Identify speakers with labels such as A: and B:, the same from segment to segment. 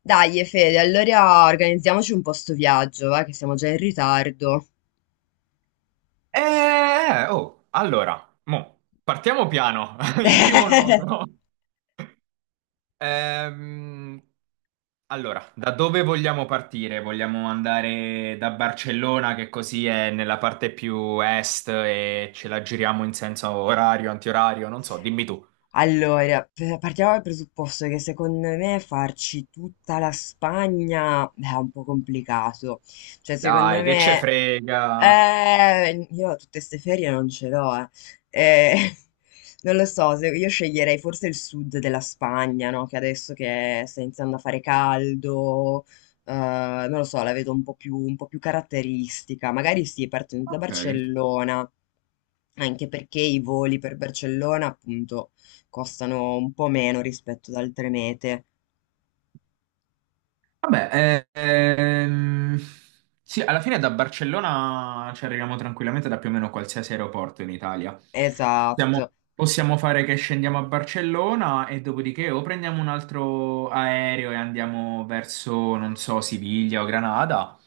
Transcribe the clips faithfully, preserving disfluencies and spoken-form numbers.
A: Dai, Fede, allora organizziamoci un po' sto viaggio, va, che siamo già in ritardo.
B: Eh, eh, oh, allora, mo, partiamo piano, in primo luogo. Ehm, allora, da dove vogliamo partire? Vogliamo andare da Barcellona, che così è nella parte più est e ce la giriamo in senso orario, antiorario, non so, dimmi tu.
A: Allora, p- partiamo dal presupposto che secondo me farci tutta la Spagna eh, è un po' complicato. Cioè, secondo
B: Dai, che ce
A: me.
B: frega.
A: Eh, io tutte ste ferie non ce l'ho, eh. Eh, Non lo so, se- io sceglierei forse il sud della Spagna, no? Che adesso che sta iniziando a fare caldo, eh, non lo so, la vedo un po' più, un po' più caratteristica. Magari sì, partendo da
B: Ok.
A: Barcellona, anche perché i voli per Barcellona, appunto, costano un po' meno rispetto ad altre mete.
B: Vabbè, eh, ehm, sì, alla fine da Barcellona ci arriviamo tranquillamente da più o meno qualsiasi aeroporto in Italia. Possiamo,
A: Esatto.
B: possiamo fare che scendiamo a Barcellona e dopodiché o prendiamo un altro aereo e andiamo verso, non so, Siviglia o Granada,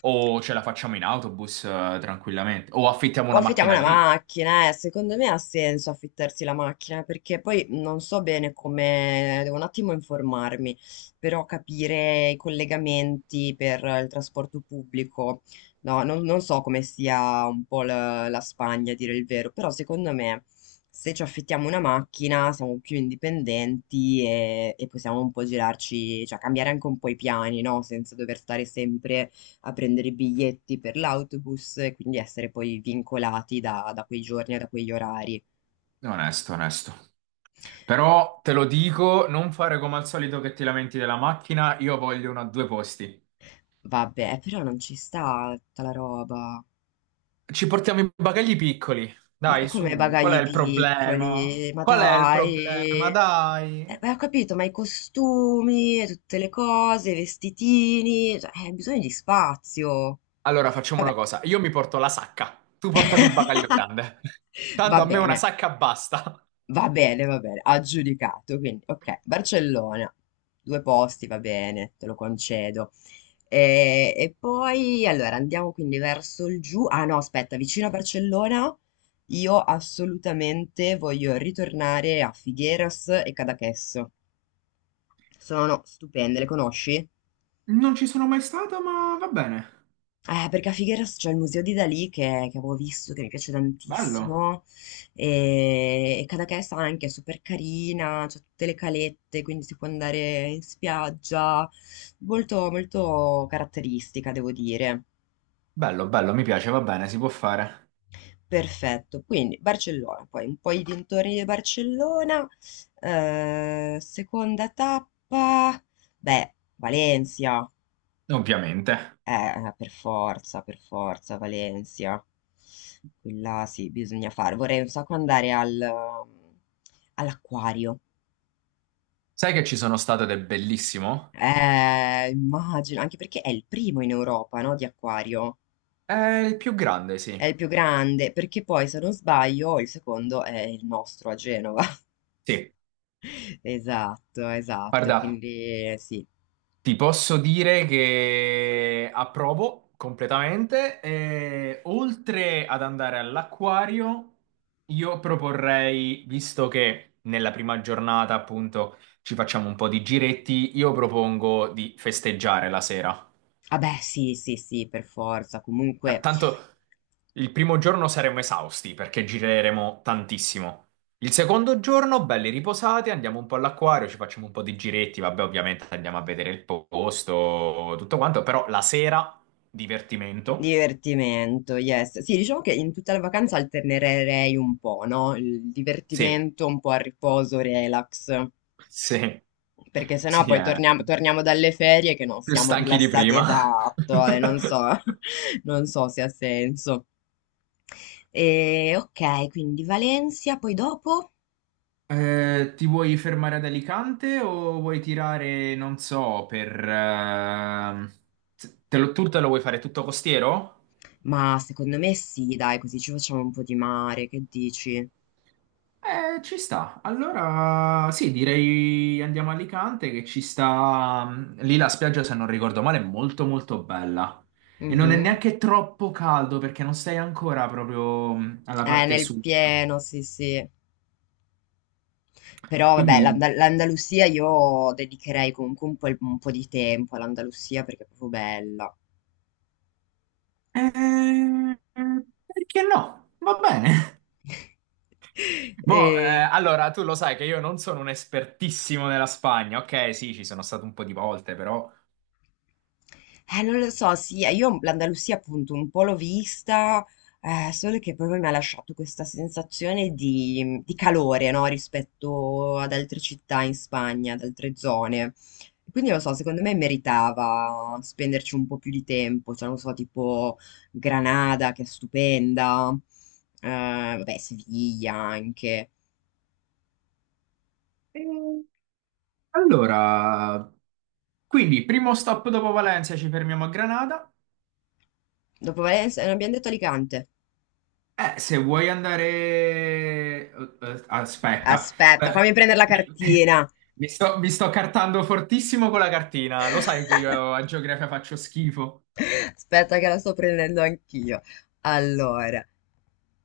B: o ce la facciamo in autobus, eh, tranquillamente, o affittiamo
A: O
B: una
A: affittiamo
B: macchina
A: una
B: lì.
A: macchina, eh. Secondo me ha senso affittarsi la macchina perché poi non so bene come, devo un attimo informarmi, però capire i collegamenti per il trasporto pubblico, no, non, non so come sia un po' la, la Spagna, a dire il vero, però secondo me se ci affittiamo una macchina siamo più indipendenti e, e possiamo un po' girarci, cioè cambiare anche un po' i piani, no? Senza dover stare sempre a prendere i biglietti per l'autobus e quindi essere poi vincolati da, da quei giorni e da quegli orari.
B: Onesto, onesto. Però te lo dico, non fare come al solito che ti lamenti della macchina, io voglio una a due posti.
A: Vabbè, però non ci sta tutta la roba.
B: Ci portiamo i bagagli piccoli.
A: Ma
B: Dai,
A: come
B: su, qual è
A: bagagli
B: il problema?
A: piccoli? Ma
B: Qual è il
A: dai!
B: problema?
A: Eh,
B: Dai.
A: beh, ho capito, ma i costumi, e tutte le cose, i vestitini, cioè, eh, bisogna di spazio.
B: Allora facciamo una
A: Vabbè.
B: cosa, io mi porto la sacca, tu portati il bagaglio grande.
A: Va
B: Tanto a me una
A: bene.
B: sacca basta.
A: Va bene, va bene, aggiudicato. Quindi, ok, Barcellona, due posti, va bene, te lo concedo. E, e poi, allora, andiamo quindi verso il giù. Ah no, aspetta, vicino a Barcellona io assolutamente voglio ritornare a Figueras e Cadaqués. Sono stupende, le conosci?
B: Non ci sono mai stato, ma va bene.
A: Eh, perché a Figueras c'è il museo di Dalì che, che avevo visto, che mi piace
B: Bello.
A: tantissimo, e, e Cadaqués anche è super carina, c'è tutte le calette, quindi si può andare in spiaggia, molto, molto caratteristica, devo dire.
B: Bello, bello, mi piace, va bene, si può fare.
A: Perfetto, quindi Barcellona, poi un po' i dintorni di Barcellona, eh, seconda tappa, beh, Valencia.
B: Ovviamente.
A: Eh, per forza, per forza, Valencia. Quella sì, bisogna fare. Vorrei un sacco andare al, all'acquario.
B: Sai che ci sono stato ed è bellissimo?
A: Eh, immagino, anche perché è il primo in Europa, no, di acquario.
B: È il più grande,
A: È
B: sì.
A: il più grande, perché poi, se non sbaglio, il secondo è il nostro a Genova.
B: Sì,
A: Esatto, esatto,
B: guarda,
A: quindi sì.
B: ti posso dire che approvo completamente. E oltre ad andare all'acquario, io proporrei, visto che nella prima giornata appunto ci facciamo un po' di giretti, io propongo di festeggiare la sera.
A: Vabbè, sì, sì, sì, per forza.
B: T-
A: Comunque.
B: Tanto il primo giorno saremo esausti perché gireremo tantissimo. Il secondo giorno, belli riposati, andiamo un po' all'acquario, ci facciamo un po' di giretti, vabbè, ovviamente andiamo a vedere il posto, tutto quanto, però la sera, divertimento.
A: Divertimento, yes. Sì, diciamo che in tutta la vacanza alternerei un po', no? Il
B: Sì,
A: divertimento un po' a riposo, relax.
B: sì,
A: Perché sennò
B: sì,
A: poi
B: eh,
A: torniamo, torniamo dalle ferie che non
B: più
A: siamo
B: stanchi di
A: rilassati,
B: prima.
A: esatto, e non so, non so se ha senso. E, ok, quindi Valencia, poi dopo?
B: Eh, ti vuoi fermare ad Alicante o vuoi tirare, non so, per... ehm, Te lo- tu te lo vuoi fare tutto costiero?
A: Ma secondo me sì, dai, così ci facciamo un po' di mare, che dici?
B: Eh, ci sta. Allora, sì, direi andiamo a Alicante che ci sta... mm, lì la spiaggia, se non ricordo male, è molto molto bella. E non è
A: Mhm.
B: neanche troppo caldo perché non sei ancora proprio mh, alla
A: Eh,
B: parte
A: nel
B: sud.
A: pieno, sì, sì. Però vabbè,
B: Quindi...
A: l'Anda- l'Andalusia io dedicherei comunque un po', il- un po' di tempo all'Andalusia perché è proprio bella.
B: eh, perché no? Va bene. Mo, eh,
A: E
B: allora, tu lo sai che io non sono un espertissimo nella Spagna. Ok, sì, ci sono stato un po' di volte, però...
A: Eh, non lo so, sì, eh, io l'Andalusia appunto un po' l'ho vista, eh, solo che proprio mi ha lasciato questa sensazione di, di calore, no, rispetto ad altre città in Spagna, ad altre zone. Quindi non lo so, secondo me meritava spenderci un po' più di tempo, cioè non so, tipo Granada, che è stupenda, eh, vabbè, Siviglia anche.
B: Eh, Allora, quindi, primo stop dopo Valencia, ci fermiamo a Granada.
A: Dopo Valencia, non abbiamo detto Alicante.
B: Eh, se vuoi andare... eh, eh, aspetta.
A: Aspetta,
B: Eh,
A: fammi prendere la
B: mi,
A: cartina.
B: mi sto, mi sto cartando fortissimo con la cartina. Lo sai che io a geografia faccio schifo.
A: Aspetta che la sto prendendo anch'io. Allora,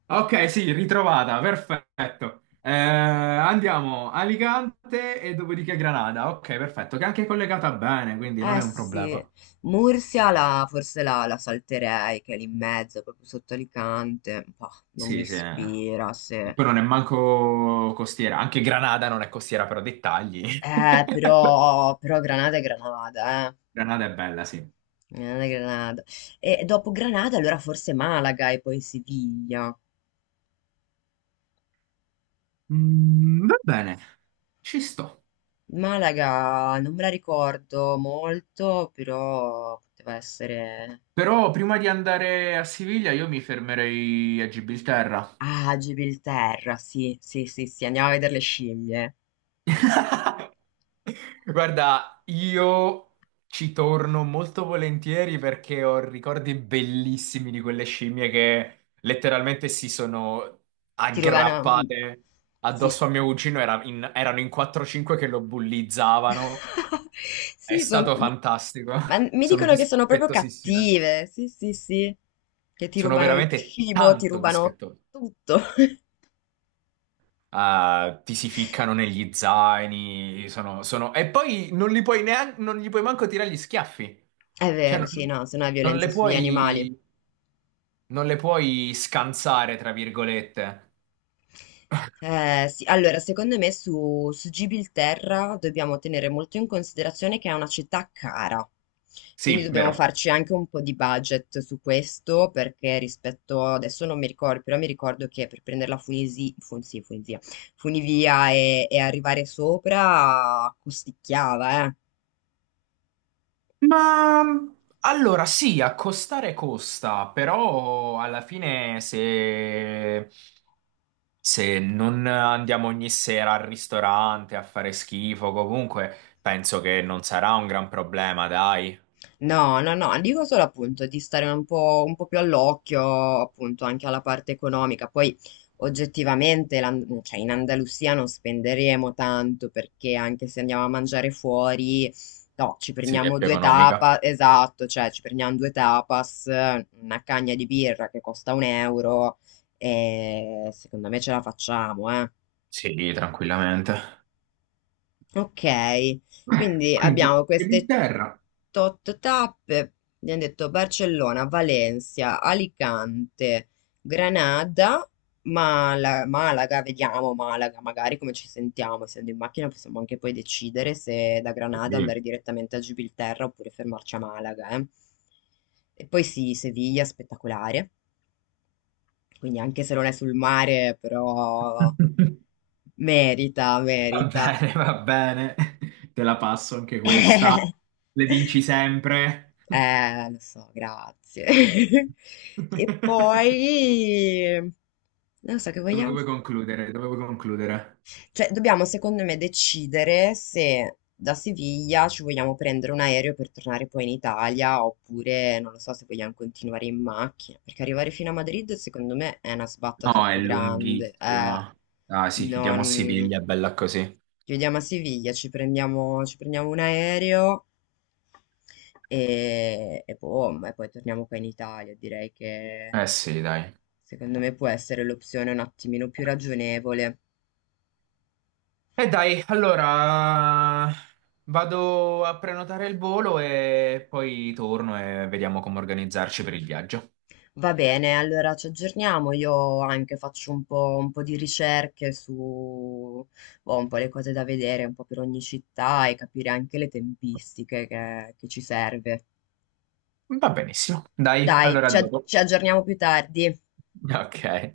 B: Ok, sì, ritrovata, perfetto. Eh, andiamo a Alicante e dopodiché Granada. Ok, perfetto, che è anche collegata bene, quindi non
A: eh
B: è un
A: sì,
B: problema.
A: Mursia la, forse la, la salterei, che è lì in mezzo, proprio sotto Alicante. Bah, non mi
B: Sì, sì.
A: ispira.
B: E
A: Se...
B: poi non è manco costiera. Anche Granada non è costiera, però dettagli.
A: Eh, però, però Granada è Granada, eh.
B: Granada è bella, sì.
A: Granada è Granada. E dopo Granada, allora forse Malaga e poi Siviglia.
B: Mm, va bene, ci sto.
A: Malaga non me la ricordo molto, però poteva essere.
B: Però prima di andare a Siviglia io mi fermerei a Gibilterra.
A: Ah, Gibilterra, sì, sì, sì, sì, andiamo a vedere le scimmie.
B: Guarda, io ci torno molto volentieri perché ho ricordi bellissimi di quelle scimmie che letteralmente si sono
A: Tirovana, mh,
B: aggrappate
A: sì,
B: addosso a
A: s-
B: mio cugino. Era in- erano in quattro cinque che lo bullizzavano. È
A: sì, son-
B: stato
A: mi,
B: fantastico.
A: ma mi
B: Sono
A: dicono che sono proprio
B: dispettosissime.
A: cattive, sì, sì, sì, che ti
B: Sono
A: rubano il
B: veramente
A: cibo, ti
B: tanto
A: rubano
B: dispettose.
A: tutto.
B: Eh, ti si ficcano negli zaini, sono, sono- e poi non li puoi neanche, non gli puoi manco tirare gli schiaffi.
A: È
B: Cioè,
A: vero,
B: non,
A: sì, no, se no è
B: non le
A: violenza sugli animali.
B: puoi, non le puoi scansare, tra virgolette.
A: Eh, sì, allora, secondo me su, su Gibilterra dobbiamo tenere molto in considerazione che è una città cara, quindi
B: Sì,
A: dobbiamo
B: vero.
A: farci anche un po' di budget su questo, perché rispetto, adesso non mi ricordo, però mi ricordo che per prendere la Funisi, Fun- sì, Funivia, Funivia e, e arrivare sopra costicchiava, eh.
B: Ma allora sì, accostare costa, però alla fine se, se non andiamo ogni sera al ristorante a fare schifo, comunque penso che non sarà un gran problema, dai.
A: No, no, no, dico solo appunto di stare un po', un po' più all'occhio appunto anche alla parte economica. Poi oggettivamente l'An- cioè, in Andalusia non spenderemo tanto perché anche se andiamo a mangiare fuori, no, ci
B: Sì, è
A: prendiamo
B: più
A: due
B: economica.
A: tapas, esatto, cioè ci prendiamo due tapas, una cagna di birra che costa un euro e secondo me ce la facciamo, eh.
B: Sì, tranquillamente.
A: Ok,
B: Eh,
A: quindi
B: quindi,
A: abbiamo queste
B: Inghilterra.
A: tot tappe, abbiamo detto Barcellona, Valencia, Alicante, Granada, Mala- Malaga, vediamo Malaga, magari come ci sentiamo, essendo in macchina possiamo anche poi decidere se da Granada
B: Sì.
A: andare direttamente a Gibilterra oppure fermarci a Malaga, eh. E poi sì, Siviglia, spettacolare, quindi anche se non è sul mare, però merita,
B: Va
A: merita.
B: bene, va bene. Te la passo anche questa. Le vinci sempre.
A: Eh, lo so, grazie.
B: Dove
A: E poi, non so che vogliamo
B: vuoi concludere? Dove vuoi concludere?
A: cioè, dobbiamo secondo me decidere se da Siviglia ci vogliamo prendere un aereo per tornare poi in Italia oppure non lo so se vogliamo continuare in macchina, perché arrivare fino a Madrid secondo me è una sbatta
B: No, è
A: troppo grande. Eh,
B: lunghissima. Ah sì, chiudiamo a
A: non...
B: Siviglia, bella così.
A: Ci vediamo a Siviglia, ci prendiamo, ci prendiamo un aereo e, e boom, e poi torniamo qua in Italia. Direi che
B: Eh sì, dai.
A: secondo me può essere l'opzione un attimino più ragionevole.
B: E dai, allora vado a prenotare il volo e poi torno e vediamo come organizzarci per il viaggio.
A: Va bene, allora ci aggiorniamo. Io anche faccio un po', un po' di ricerche su, boh, un po' le cose da vedere, un po' per ogni città e capire anche le tempistiche che, che ci serve.
B: Va benissimo. Dai,
A: Dai,
B: allora a
A: ci ag-
B: dopo.
A: ci aggiorniamo più tardi.
B: Ok.